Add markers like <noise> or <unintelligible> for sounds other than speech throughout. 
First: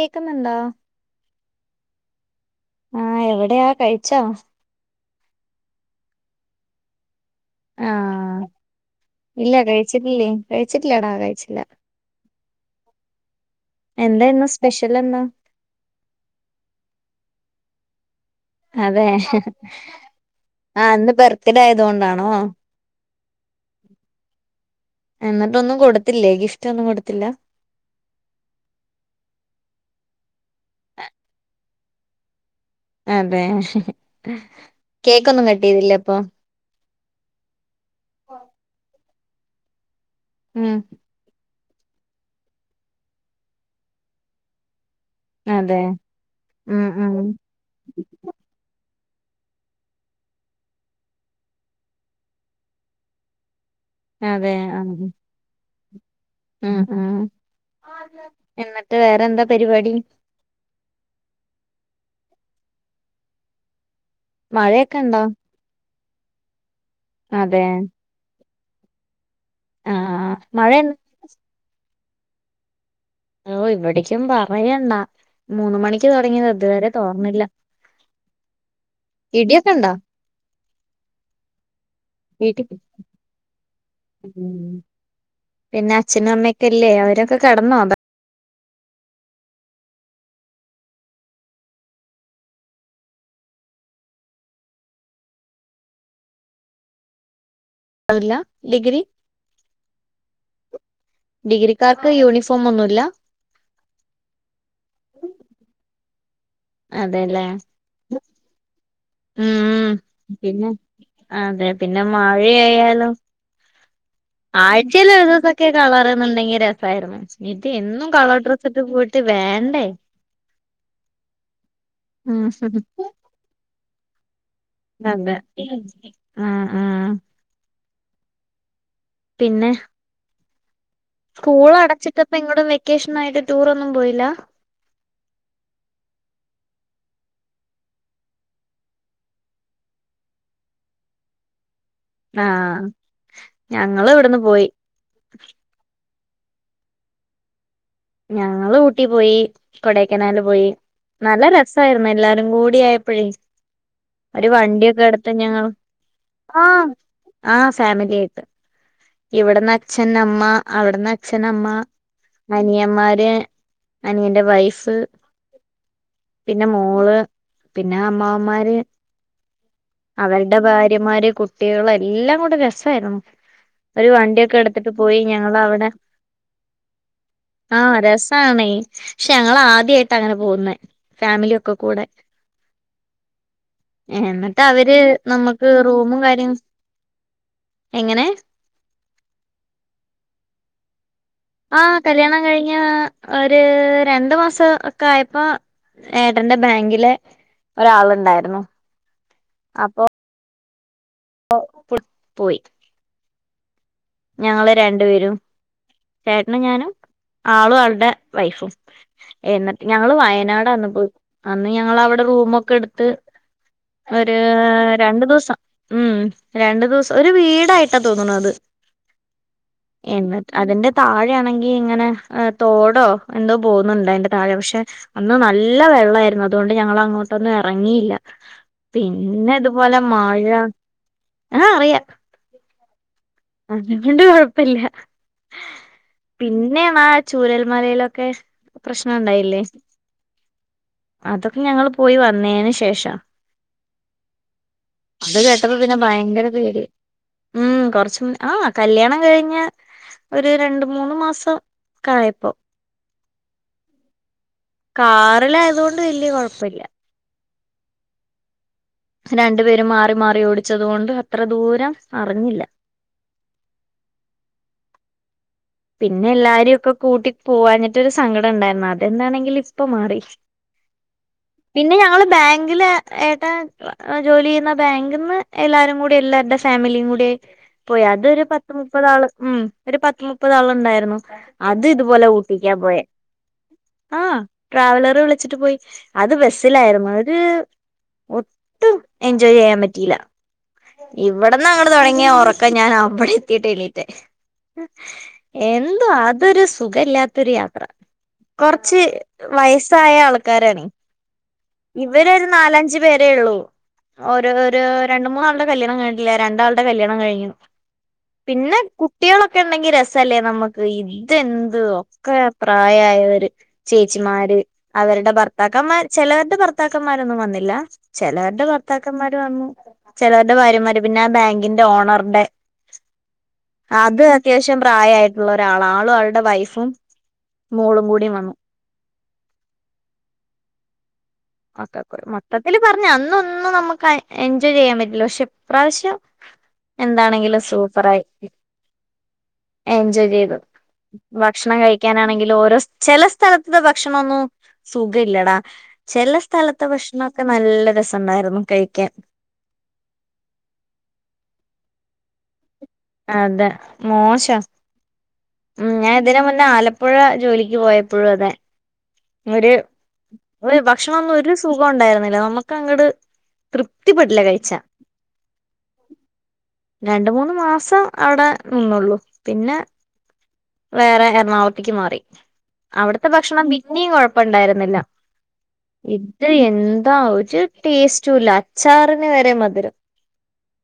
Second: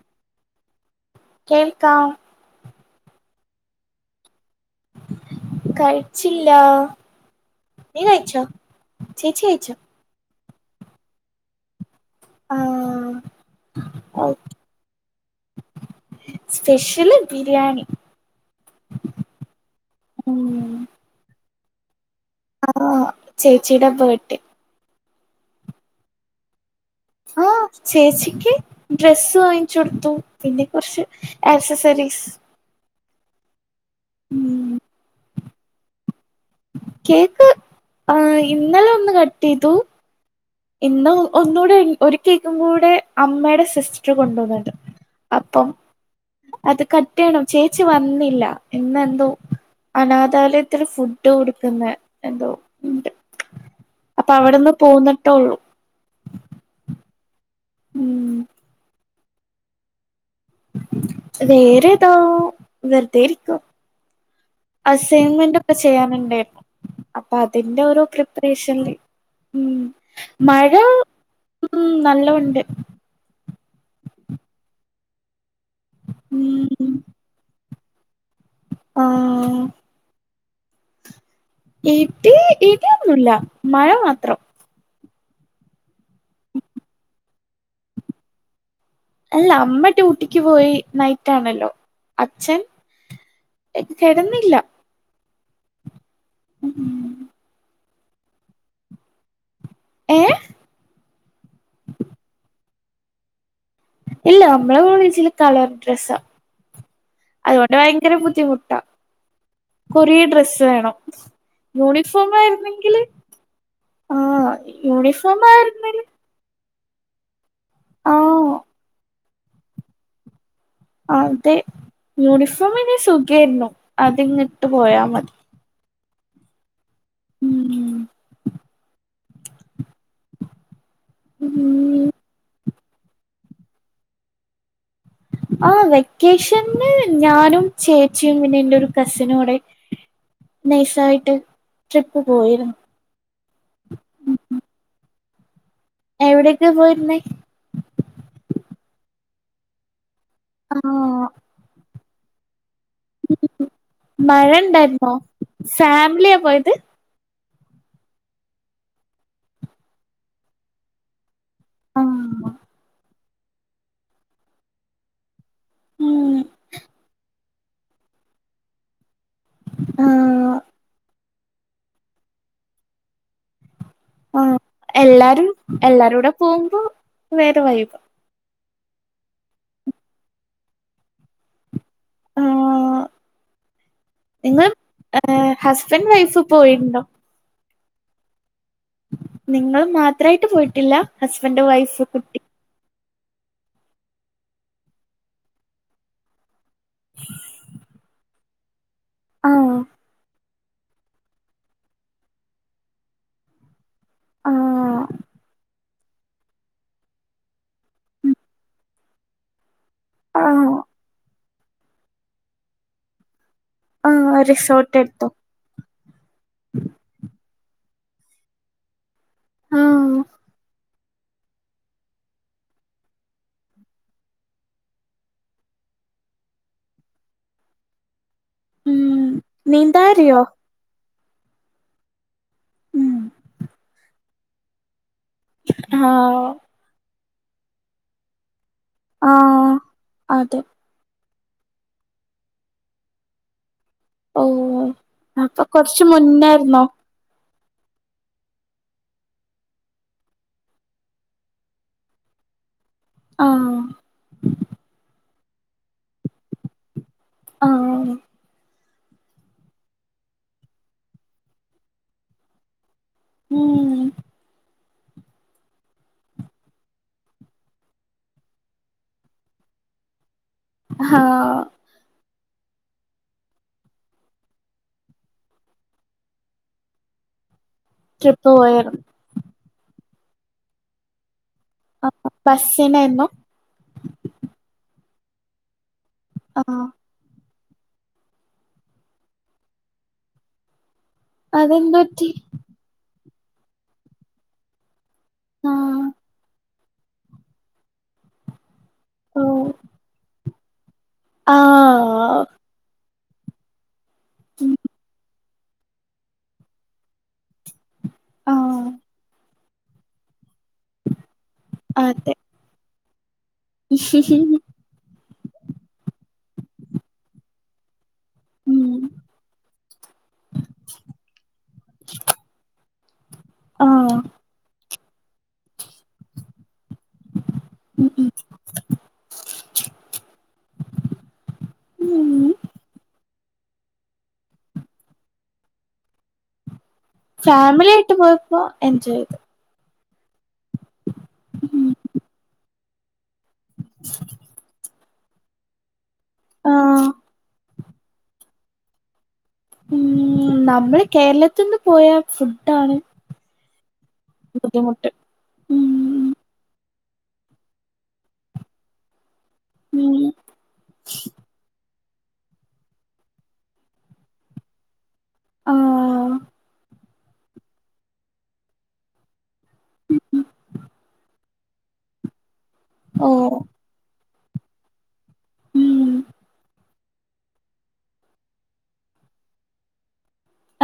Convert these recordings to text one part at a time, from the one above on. കേക്കുന്നുണ്ടോ കേൾക്കാം ആ എവിടെയാ കഴിച്ചോ കഴിച്ചില്ല നീ കയിച്ചോ ആഹ് ചേച്ചി കയിച്ചോ കഴിച്ചില്ലാടാ കഴിച്ചില്ല ആഹ് എന്തെ ഇന്ന് ഓക്കെ സ്പെഷ്യൽ എന്താ സ്പെഷ്യല് ബിരിയാണി അതെ ആ അന്ന് ബർ തിന്റായത്കൊണ്ടാ ആ ചേച്ചിടെ ബേടെ എന്നിട്ടൊന്നും കൊടുത്തില്ലേ ഗിഫ് ആഹ് ചേച്ചിക്ക് ഡ്രെസ്സ് വാങ്ങിച്ചു കൊടുത്തു പിന്നെ കൊറച്ച് ആക്സസ സറീസ് അതെ കേക്കൊന്നും കട്ട് ട്ടെയ്തില്ലേ അപ്പൊ കേക്ക് ആ ഇന്നലെ ഒന്ന് ക ട്ടയ്തു ഉം ഇന്ന് ഒന്നോ ഒര് കേക്കും കൂടെ അമ്മടെ സിസ്റ്റർ കൊണ്ടുവന്നത് അതെ അത് ഉം ഉം കട്ടയ്യണം ചേച്ചി വന്നില്ല ഇന്ന് ബ്രോ അനാഥാലയത്തിൽ ഫുഡ് കൊടുക്കുന്ന എന്തോ ഉണ്ട് അപ്പൊ അതെ അവിടെന്ന് ആഹ് പോന്ന്ട്ട് ഉള്ളൂ ഉം ഉം ഉം എന്നിട്ട് വേ അവിടെന്താ പരിപാടി വേറെ താ വെറുതെ ഇരിക്കും മഴയൊക്കെ ഉണ്ടോ അസ്സയ്ൻമെന്റൊക്കെ സ ചെയ്യാനുണ്ടെർന്നു അപ്പൊ അതെ അതിന്റെ ഒരു പ്രി പ്രെഷൻല്ല് ഉം മഴ ഉം നല്ലോം ഇണ്ട് ഓ ഇവിടേക്കും പറയണ്ടാ മൂന്ന് മണിക്ക് തോടങ്ങിയത ഇതുവരെ തോർന്നില്ല ആ ഇടിയൊക്കെ ഉണ്ടോ ഇടി വീട്ടിൽ ഇടി ഒന്നുല മഴ മാത്രം പിന്നെ അച്ഛനും അമ്മക്കെല്ലേ അവരൊക്കെ കടന്നോ ബ അല്ല അമ്മ ട്യൂട്ടിക്ക് പോയി നൈറ്റണല്ലോ അച്ഛൻ കെടന്നില്ല ഉം അതല്ല ഡിഗ്രി ഏഹ് ഡിഗ്രിക്കാർക്ക് യൂണിഫോം ഒന്നുല്ല ഇല്ല അമ്മളെ കോളേജില് കളർ ഡ്രസ്സാ അതെല്ലേ അതുകൊണ്ട് ഭയങ്കര ബുദ്ധിമുട്ടാ ഉം കൊറേ ഡ്രസ്സ് പിന്നെ വേണം അതെ യൂണിഫോം ആയിരുന്നെങ്കില് ആഹ് ആഴ്ചേല് ഒരു യൂണിഫോം സൊക്കെ ആയിരുന്നില്ല കളർന്നുണ്ടെങ്കി ര സയിരുന്നു ഇത് എന്നും കളർ ആഹ് ഡ്രസ്സിട്ട് പോയി വേണ്ടേ അതെ ഉം യൂണിഫോം നി സുഖേരുന്നു അ എങ് നന്ന് ആ ആ ഉം പിന്നെ സ്കൂൾ ഉം അടച്ചിട്ടപ്പ എങ്ങോടും വേ വെക്കേഷന ആായിട്ട് ടൂറ ഒന്നും പോയില്ല ആ വെക്കേഷന് ഞാനും ചേച്ചിയും പിന്നെ എന്റെ ഒരു കസിനോൂടെ നൈസായിട്ട് ട്രിപ്പ് ആഹ പോയിരുന്നു ഞങ്ങള് ഇവിടുന്ന് പോയി <inaudible> എവിടെയൊക്കെ പോയിരുന്ന ഞങ്ങള് ഊട്ടി പോയി കൊട കനാല് പോയി ആഹ് നല്ല രസമായിരുന്നു എല്ലാരും കൂടി പ്പോഴേ ഒരു മഴ വണ്ടിയൊക്കെ ഇണ്ടായിരുന്നോ എടുത്ത ഞങ്ങ ഫാമിലിയാ ആ പോയത് ആഹ ഫാമിലി ആയിട്ട് ഇവിടന്ന് അച്ഛൻ അമ്മ അവിടന്ന് അച്ക്ഷഛനമ്മ ആഹ് അനിയമാര് അന എന്റെ വൈഫ് ഉം പിന്നെ മോള് പിന്നെ അമ്മാവമാര് ആഹ് അവരുടെ ഭാര്യമാരെ കു കുട്ടികള എല്ലാം കൂടെ രസമായിരുന്നു ഒരു വണ്ടിയൊക്കെ ആഹ് എടുത്തിട്ട് പോയി എല്ലാരും ഞങ്ങവിടെ എല്ലാരൂടെ പോകുമ്പോ വേറെ ആഹ വൈബ് രസണ പക്ഷെ ഞങ്ങ ആദ്യായിട്ട് അങ്ങനെ പോകുന്ന ഫാമിലി കൂടെ ആഹ് എന്നിട്ട് നിങ്ങൾ അവര് ഏഹ് നമ്മുക്ക് ഹസ്ബൻഡ് റൂമും വൈഫ് കാര്യം പോയിട്ടുണ്ടോ എങ്ങനെ നിങ്ങൾ മാത്രായിട്ട് പോയിട്ടില്ല ഹസ്ബൻഡ് ആഹ വൈഫ് കുട്ടി കല്യാണം കഴിഞ്ഞ ഒരു രണ്ട് മാസം ഒക്കെ ആയപ്പോ ഏടണ്ട ബാങ്കിലെ ഒരാളുണ്ടായിരുന്നു ആഹ് അപ്പൊ പോയി ഞങ്ങള് രണ്ടു ആഹ് പേരും ചേട്ടന് ഞാനും ആളും ആളുടെ വൈഫും എന്ന ഞങ്ങള് ആഹ് വയനാടാന്ന് പോയി അന്ന് ഞങ്ങ അവിടെ റൂമ ഒക്കെ എടുത്ത് ഒരു ആഹ് റിസോർട്ട് രണ്ടു എടുത്തോ ദിവസം ഉം രണ്ടു ദിവസം ഒരു വീടായിട്ട് കേട്ട തോന്നണ അത് ആഹ് എന്ന അതിന്റെറെ താഴെ ആണെങ്കി ഇങ്ങനെ തോടോ എന്തോ പോുന്നുണ്ട അതിന്റെ അതുകൊണ്ട് ഞങ്ങ അങ്ങോട്ടൊന്നും ഇറങ്ങിയില്ല ഉം പിന്നെ ഇതുപോലെ നീന്താറിയോ മഴ ആഹ അറിയ ഉം അതുകൊണ്ട് കൊഴപ്പല്ല ആഹ് പിന്നെ മാ ചൂരൽ മലയിലൊക്കെ ആഹ് അതെ അതൊക്കെ ഞങ്ങള് പോയി വന്നേയ്ന് ശേഷാ ഓഹ് അത് അപ്പൊ കേട്ടപ്പോ പിന്നെ കൊറച്ച് ഭയങ്കര പേട്യേ മുന്നായിരുന്നോ ഉം കൊറച് ഉം ആഹ് കല്യാണം കഴിഞ്ഞ് ഒരു രണ്ട് മൂന്ന് മാസം ക്കായപ്പോ ആഹ് കാറിലയത് കൊണ്ട് വല്ല്യ കൊഴപ്പല്ല്യ ആഹ് രണ്ടു പേരും മാറി മാറി ഓടിച്ചതുകൊണ്ട് അത്ര ദൂരം അറിഞ്ഞില്ല ഉം പിന്നെ എല്ലാരി ഒക്കെ കൂട്ടി പൂവാഞ്ഞിട്ട്ടോരു സങ്കടം ഇണ്ടായിന്നു അതെന്താണെങ്കിലും ഇപ്പ മാറി. ആഹ് പിന്നെ ഞങ്ങള് ബേ ങ്കില് ഏട്ടൻ ജോലി ചെയ്യുന്ന ബാങ്കിന്ന് എല്ലാരും കൂടി എല്ലാര്ടെ ഫാമിലിയും കൂടി പോയി അതൊരു ട്രിപ്പ് പത്ത് പോയാരുന്നു മുപ്പത് ആള് ഉം ഒരു പത് മുപ്പതാള് ഇണ്ടായിരുന്നു അത് ഇതുപോലെ ആഹ് ഊട്ടിക്കാ പോയേ ബസ്സിനായിരുന്നോ ആ ട്രാവല റ് വിളിച്ചിട്ട് പോയി അത് ആഹ് ബസ്സിലായിരുന്നു ഒര് ഒട്ടും എൻജോയ് ചെയ്യാൻ പറ്റീല ഇവിടന്നെ അങ്ങടെ അതെന്ത് പറ്റി തുടങ്ങിയ ഉറക്കം ഞാൻ അവിടെ- ട്ടല്ലട്ട <unintelligible> ആഹ് എന്തുവ അതൊരു സ് സുഖ ഇല്ലാത്തൊരു യാത്ര, കൊറ ച്ച് ഓഹ് വയസ്സായ ആൾ കാരാണി. ആഹ് ഇവരൊരു നാലഞ്ച് പേര്. ഏ ഉള്ളൂ. ഒരു ഒരു രണ്ട് മൂന്നാൾടെ കല്യാണം കഴിഞ്ഞിട്ടില്ല, രണ്ടാളുടെ കല്യാണം കഴിഞ്ഞു. പിന്നെ ആഹ് കുട്ടികളൊ ഇക്ക ഉണ്ടെങ്കി രസ അല്ലേ നമുക്ക് ഇത്. ഇതെന്ത് അതെ ഒക്കെ പ്രായയ് ആര്? ചേച്ചിമാര് അവരുടെ ഭർ ഭർത്താക്കന്മാർ ചെലർടെ ഭർത്താക്കന്മാരൊന്നും വന്നില്ല. ചെലവർടെ ഭർത്താക്കന്മാരെ വന്നു, ചിലവരുടെ ഭാര്യന്മാര് പിന്നാ ബാങ്കിന്റെ ഓണറിന്റെ ആഹ് അതെ. അത്യാവശ്യം പ്രായമായിട്ടുള്ളൊരാളാ ആളും ആയാളുടെ വൈഫും മോളും കൂടി വന്നു ക്കെക്ക മൊത്തത്തില് പറഞ്ഞാ അന്നും ഒന്നും നമ്മക്കാ എൻജോയ് ചെയ്യാൻ പറ്റില്ല പക്ഷെ ഇപ്രാവശ്യം എന്താണെങ്കിലും ഫാമിലി ആയിട്ട് സൂപ്പറായി പോയപ്പോ എൻജോയ് ചെയ്തു എൻജോയ് ചെയ്തു ഭക്ഷണം കഴിക്കാനാണെങ്കിലോരോ സ് ചെല സ് സ്ഥലത്തെ ഭക്ഷണൊന്നും സുഖ ഇല്ലടാ ചെല സ്ഥലത്തെ ആഹ് ഭക്ഷണമൊക്കെ നല്ല രസോണ്ടായിരുന്നു കഴിക്കാൻ ഉം നമ്മളെ കേരളത്തീന്ന് പോയാ ഫുഡ് അതെ മോശം ബുദ്ധിമുട്ട് ഉം ഞാൻ ഇതിനു മുന്നേ ആലപ്പ് പ്പുഴാ ജോലിക്ക് പോയപ്പഴും അതെ ഒരു ഉം ഒരു ഭക്ഷണം ഒന്നും ഒരു സുഖോണ്ടായി വെല നമുക്കങ്ങോട്ടെ തൃപ്തിപ്പെട്ടി ല്ല കഴിച്ചാ ആഹ് രണ്ടു മൂന്ന് മാസം അവിടെ നിന്നൊ ഒള്ളൂ പിന്നെ <unintelligible> ക്ക് മാറി - അവിടുത്തെ ഓഹ് ഭക്ഷണം പിന്നെയും കൊഴ- ഇപ്പൊണ്ടായിരുന്നില്ല ഉം ഇത് എന്താ ഒരു ടേസ്റ്റുമില്ല അച്ചാറിന് വരെ മധുരം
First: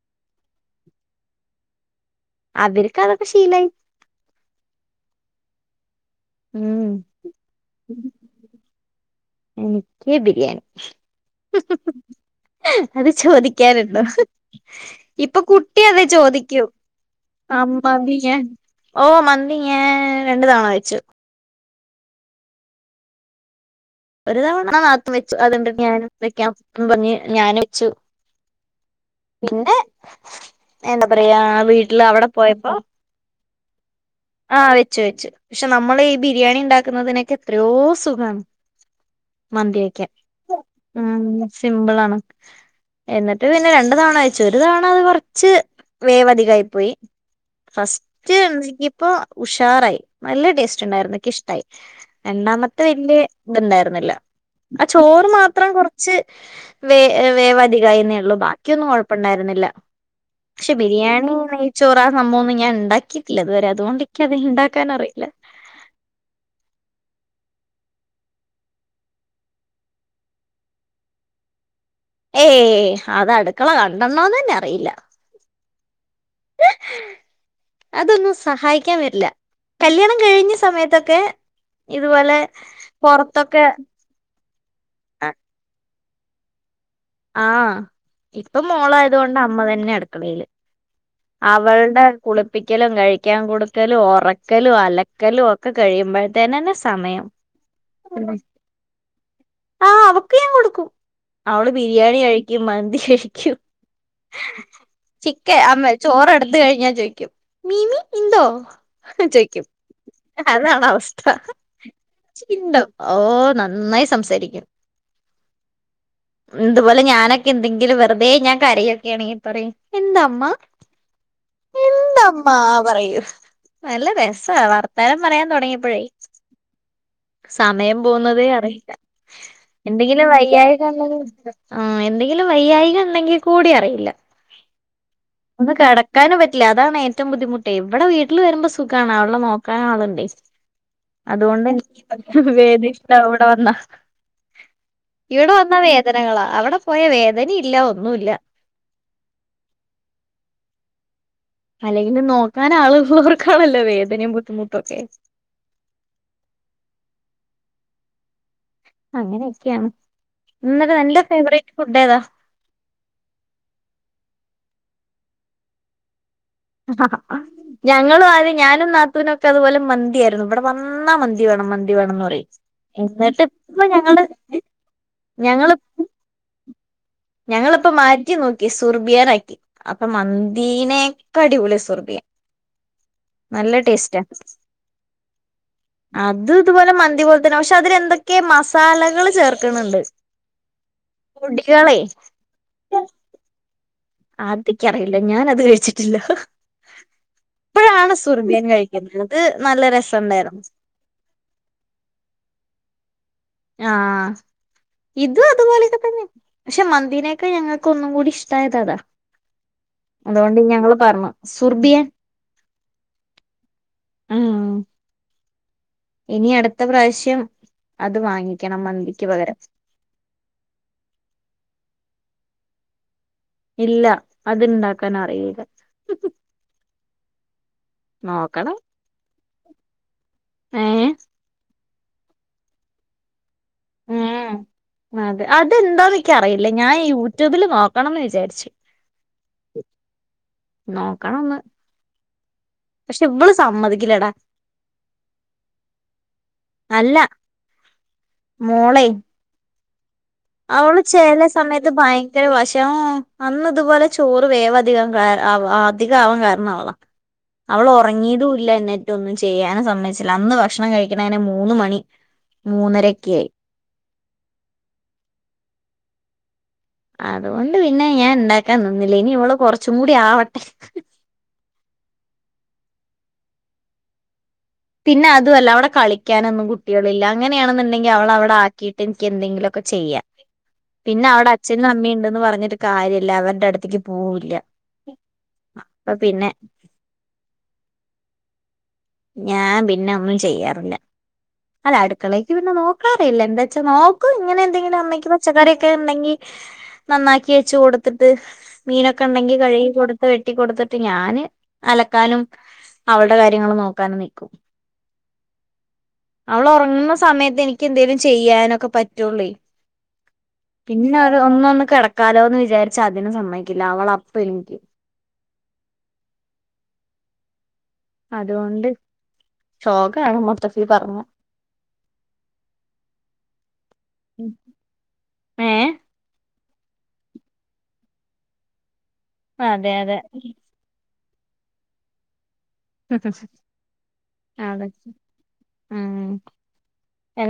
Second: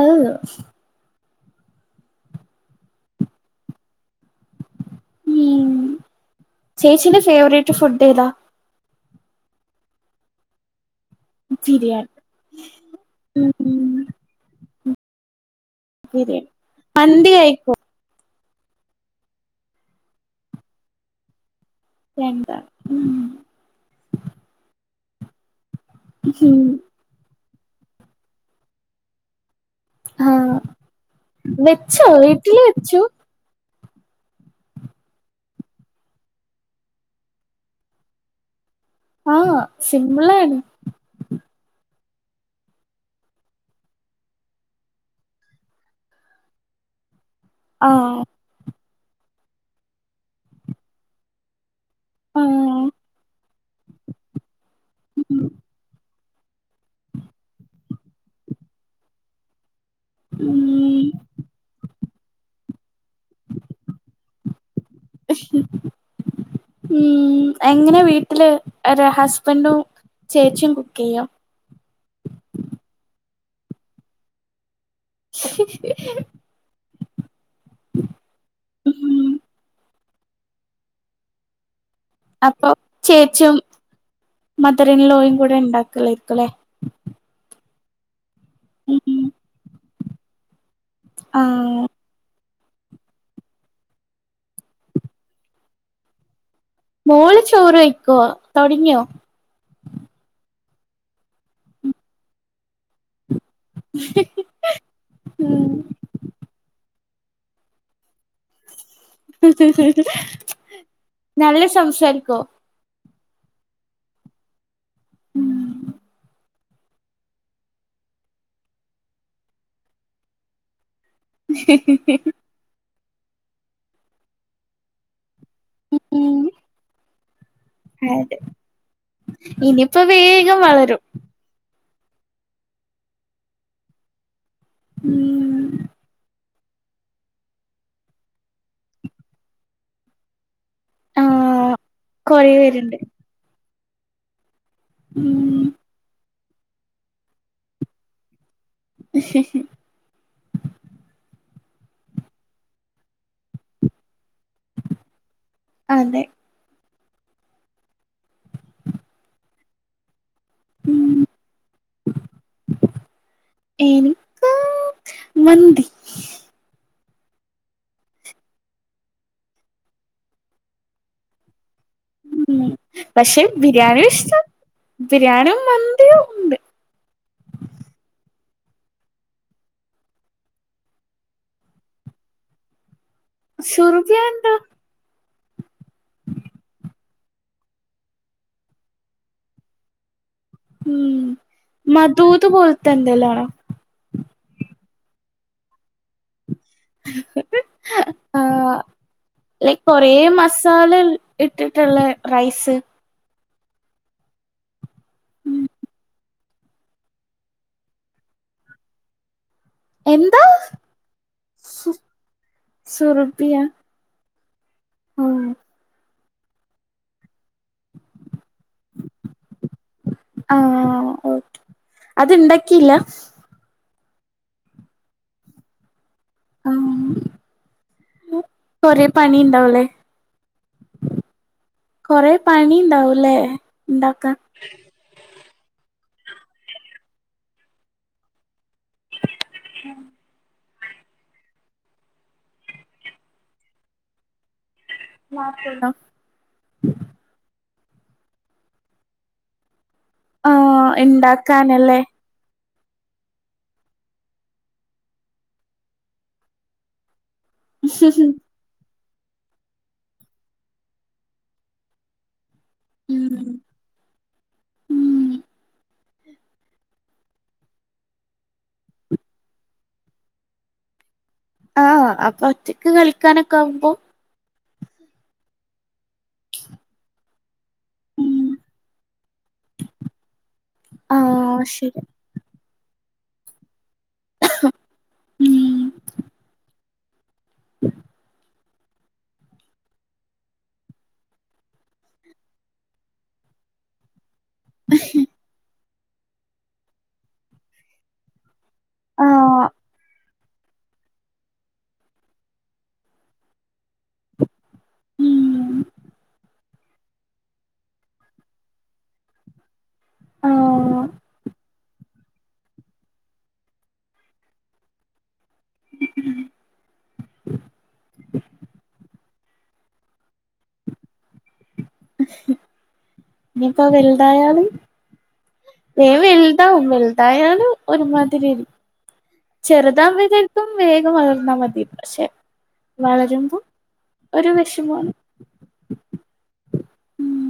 ആവ്- അവരക്ക്അതൊക്കെ ശീലായി- ഉം ഉം ചേച്ചിന്റെ ഫേവറേറ്റ് ഫുഡേതാ- എനിക്ക് ബിരിയാണി- ബിരിയാണി അത് ഉം ചോദിക്കാനുണ്ടോ- ഇപ്പൊ കുട്ട് കുട്ടി അത് ബിരിയാണി ചോദിയ്ക്കും മന്തി കഴിക്കോ അബവികാൻ- ഓ മന്തി ഞാൻ രണ്ടു തവണ കയി ച്ചു- എന്താ ഉം- ഒരു തവണ ആ നാത്തൂ വെച്ചു അതുണ്ട് - ഞാനും വെക്കാൻ പർഞ്ഞ് ഞാനും- ച്ചു പിന്നെ- ആഹ് എന്താ പറയാ വീട്ടില് വെച്ചോ അവിടെ വീട്ടില് പോയപ്പോ- വെച്ചു ആഹ് വെച്ചു വെച്ചു പക്ഷെ നമ്മളീ ബിരിയാണി ഉണ്ടാക്കുന്നതിനൊക്കെ എത്രയോ സുഖാണ്- ആഹ് മന്തിയൊക്ക സിമ്പിളാണ് ഉം സിമ്പിളാണ്- എന്നിട്ട് പിന്നെ രണ്ടു തവണ വച്ചു ഒരു തവണ അത് കൊറച്ച് വേവധികായി പോയി ഫസ്റ്റ് ആഹ് ഇപ് ഇപ്പൊ ഉഷാറായി നല്ല ടേസ്റ്റ് ഉണ്ടായിരുന്നു ക്ക് ഇഷ്ടായി രണ്ടാമത്തെ ആഹ് വല്യ ഇത്ണ്ടായിര്ന്നില്ല ആഹ് ചോറ് മാത്രം കൊറച്ച് വേ വേവധികായിന്നേ ഉള്ളൂ ബാക്കിയൊന്നും കൊഴപ്പണ്ടായിരുന്നില്ല പക്ഷെ ഉം ബിരിയാണി നെയ്ച്ചോറ് സംഭംവൊന്നും ഞാൻ ണ്ടാക്കി ക്കിട്ടില്ല ഇതുവരെ അതുകൊണ്ട് ക്കതിണ്ടാക്കാൻ ഉം എങ്ങനെ വീട്ടില് ഒരു ഹസ്ബൻഡും ചേച്ചിയും കുക്ക് ചെയ്യൊ? ഏയ് അത് അടുക്കള കണ്ടണ്ണോന്നന്നെ അറിയില്ല അതൊന്നും സഹായിക്കാൻ വരില്ല ഉം കല്യാണം കഴിഞ്ഞ സമയത്തൊക്കെ ഇതുപോലെ അപ്പൊ ചേച്ചും പൊറത്തൊക്കെ മദറിൻലോയും കൂടെ ഉണ്ടാക്കും ണ്ടാകേക്കുലേ ആഹ് ഇപ്പം മോളായത് ഉം കൊണ്ട് അമ്മ തന്നെ അടുക്കളീല് ആഹ് അവൾടെ കുളി പ്പിക്കലും കഴിക്കാൻ കൊടുക്കലും ഒറക്കലും അലക്കലും ഒക്കെ കഴിയുമ്പോ ത്തേനെന്നെ സമയം മോള് ചോറ് കഴിക്കോ തൊടങ്ങിയോ ആ അവക്ക് ഞാൻ കൊടുക്ക അവള് ബിരിയാണി കഴിക്കും മന്തി കഴിക്കും ചിക്കേ ഉം അമ്മേ ചോറ് എടുത്ത കഴിഞ്ഞാ ചോയി മീമി ഇന്തോ ചോയ്ക്കും അതാണ് അവസ്ഥ നല്ല സംസാരിക്കുവോ ഇണ്ടോ ഓ നന്നായി സംസാരിക്കും ഉം ഇതുപോലെ ഞാനൊക്കെ എന്തെങ്കിലും വെറുതെ ഞാൻ കരയൊക്കൊണെങ്കിൽ പറയും എന്താമ്മ എന്താമ്മ പറയും നല്ല രസാ വർത്താനം പറയാൻ തുടങ്ങിയപ്പോഴേ സമയം അതെ പോന്നതേ അറിയില്ല ഇനിയിപ്പോ എന്തെങ്കിലും വേഗം വളരും വയ്യായികണ്ടെങ്കി ആഹ് എന്തെങ്കിലും വയ്യായിക ഉണ്ടെങ്കിൽ കൂടി അറിയില്ല ഉം ഒന്ന് കിടക്കാനും പറ്റ ല്ല അതാണ് ഏറ്റവും ബുദ്ധിമുട്ടേ ഇവിടെ വീട്ടിൽ വരുമ്പോ സുഖാണ് അവളെ നോക്കാൻ ആളുണ്ടേ അതുകൊണ്ട് ആഹ് എനിക്ക് കൊറേ വേദി പേരുണ്ട് ഇഷ്ടാ ഇവിടെ വന്നാ ഇവിടെ ഉം വന്ന വേ ങ്ങള അവിടെ പോയാ വേദനിംഇല്ല ഒന്നുല്ല <unintelligible> അല്ലെങ്കിലും നോക്കാൻ ആളുള്ളോർക്കാണല്ലോ വേദനയും ബുദ്ധിമുട്ടുമൊക്കെ അതെ അങ്ങനെയൊക്കെയാണ് എന്നട്ട് ഉം നിന്റെ ഫേവറേറ്റ് ഫുഡ് ഏതാ എനിക്ക് മന്തി ആ ഞങ്ങളും ആദ്യം ഞാനും നാത്തൂനുവൊക്കെ അതുപോലെ മന്തിയായിരുന്നു ഇവിടെ വന്നാ മന്തി വേണം മന്തി വേണംന്ന് പറയും ഉം പക്ഷെ എന്നിട്ട് ഇപ്പൊ ബിരിയാണിയും ഇഷ്ടവാ ഞങ്ങള് ബിരിയാണിയോ മന്തിയോ ഉണ്ട് ഞങ്ങൾപ്പ മാറ്റി നോക്കി സുർബിയാനാക്കി അപ്പൊ മന്തീനെക്കാ അടിപൊളിയാ സുർബിയാ സുർബിയ എന്തുവാ അത് ഇതുപോലെ മന്തി പോലെ തന്നെ പക്ഷെ അതിലെന്തൊക്കേ മസാലകള് ചേർക്ക്ണ് ണ്ട് ഉം മ തൂത് പോൽത്തന്നെ ലേ അതിക്ക് അറിയില്ല ഞാനത് കഴിച്ചി ആ സുർബിയൻ കഴിക്കുന്നത് അത് നല്ല ലൈക്ക് കൊറേ രസണ്ടായിരുന്നു മസാല ഇട്ടിട്ടുള്ള റൈസ് ആഹ് ഇതും അത്പോലൊക്കെ തന്നെ പക്ഷെ മന്തീനേക്കാ ഞങ്ങക്ക് ഒന്നും കൂടി ഇഷ്ടായത് അതാ എന്താ അതുകൊണ്ട് ഞങ്ങള് പർണു സുർബിയാൻ സുർബിയാൻ ആഹ് ആഹ് ഇനി അടുത്ത പ്രാവശ്യം അത് വാങ്ങിക്കണം മന്തിക്ക് പകരം ക്കിയില്ലാ ഇല്ല അത്ണ്ടാക്കാൻ അറിയില്ല ആഹ് നോക്കണം <unintelligible> <unintelligible> ഏ കൊറേ പണിണ്ടാവും ല്ലെ ഉം അതെ അതെന്താന്ന് എനിക്കറിയില്ല ഞാൻ യൂട്യൂബില് നോക്കണംന്ന് വിചാരിച്ചു <inaudible> നോക്കണം ഒന്ന് പക്ഷെ ഇവള് സമ്മതിക്കില്ലെടാ മാർക്കുണ്ടോ മോളെയ്‌ ആഹ് അവള് ചെല സമയത്ത് ഇണ്ടാക്കാനല്ലേ ഭയങ്കര വാശി <unintelligible> അന്ന് ഇതുപോലെ ചോറ് വേവധികാ കാൻ അധികാവാൻ കാരണം അവളാ അവള് ഒറങ്ങിയതും ഇല്ല എന്നേ ഒന്നും ചെയ്യാനും സമ്മതിച്ചില്ല അന്ന് ഭക്ഷണം കഴിക്കണതന്നെ മൂന്ന് മണി മൂന്നരയൊക്കെ ഉം ആയി ഉം അതുകൊണ്ട് പിന്നെ ഞാൻ ഇണ്ടാക്കാൻ നിന്നില്ല ഇനി ഇവള് കുറച്ചും കൂടി ആവട്ടെ ആഹ് അപ്പൊ ഒറ്റക്ക് കളിക്കാനൊക്കെ ആകുമ്പോ പിന്നെ അതും അല്ല അവിടെ കളിക്കാനൊന്നും കുട്ടികളില്ല. അങ്ങനെയാണെന്നുണ്ടെങ്കിൽ അവളെ അവിടെ ആക്കിയിട്ട് എനിക്ക് എന്തെങ്കിലും ഒക്കെ ചെയ്യാ പിന്നെ അവിടെ ആഹ് അച്ഛനും ശരി അമ്മേം ണ്ടെന്ന് പറഞ്ഞിട്ട് കാര്യല്ല അവര്ടെ അടുത്തേക്ക് പോവില്ല അപ്പൊ പിന്നെ <inaudible> ഞാൻ പിന്നെ ഒന്നും ചെയ്യാറില്ല. അല്ല അടുക്കളേക്ക് പിന്നെ നോക്കാറേ ഇല്ല എന്താച്ചാ ഇങ്ങനെ എന്തെങ്കിലും അമ്മക്ക് പച്ചക്കറി <unintelligible> ഉണ്ടെങ്കിൽ നന്നാക്കി വെച്ച് കൊടുത്തിട്ട് മീനൊക്കെ ഉണ്ടെങ്കി ആഹ് കഴുകി കൊടു വെട്ടിക്കൊടുത്തിട്ട് ഞാന് അലക്കാനും അവള്ടെ കാര്യങ്ങളും നോക്ക നൊക്കെ നിക്കും. അവൾ ഉറങ്ങുന്ന സമയത്ത് എനിക്ക് എന്തേലും ചെയ്യാനൊക്കെ പറ്റൊള്ളേയ്‌ ആഹ് പിന്നെ ഒരു ഒന്നൊന്ന് കിടക്ക ക്കാലോന്ന് വിചാരിച്ച അതിനും സമ്മയ്‌ക്കില്ല അവള് അപ്പൊ എണീക്കും ഉം അതുകൊണ്ട് ശോകാണ് മൊത്തത്തിൽ പറഞ്ഞാ ഇനിപ്പോ വെലുതായാലും ഏ <unintelligible> <unintelligible> ഒരുമാതിരി അതെ അതെ ചെറുതാകുമ്പോ ചെലപ്പം വേഗം വള ന്ന മതി പക്ഷെ വളരുമ്പോ <unintelligible> ഒരു അതെ വെഷമാണ് ആ ഉം <unintelligible>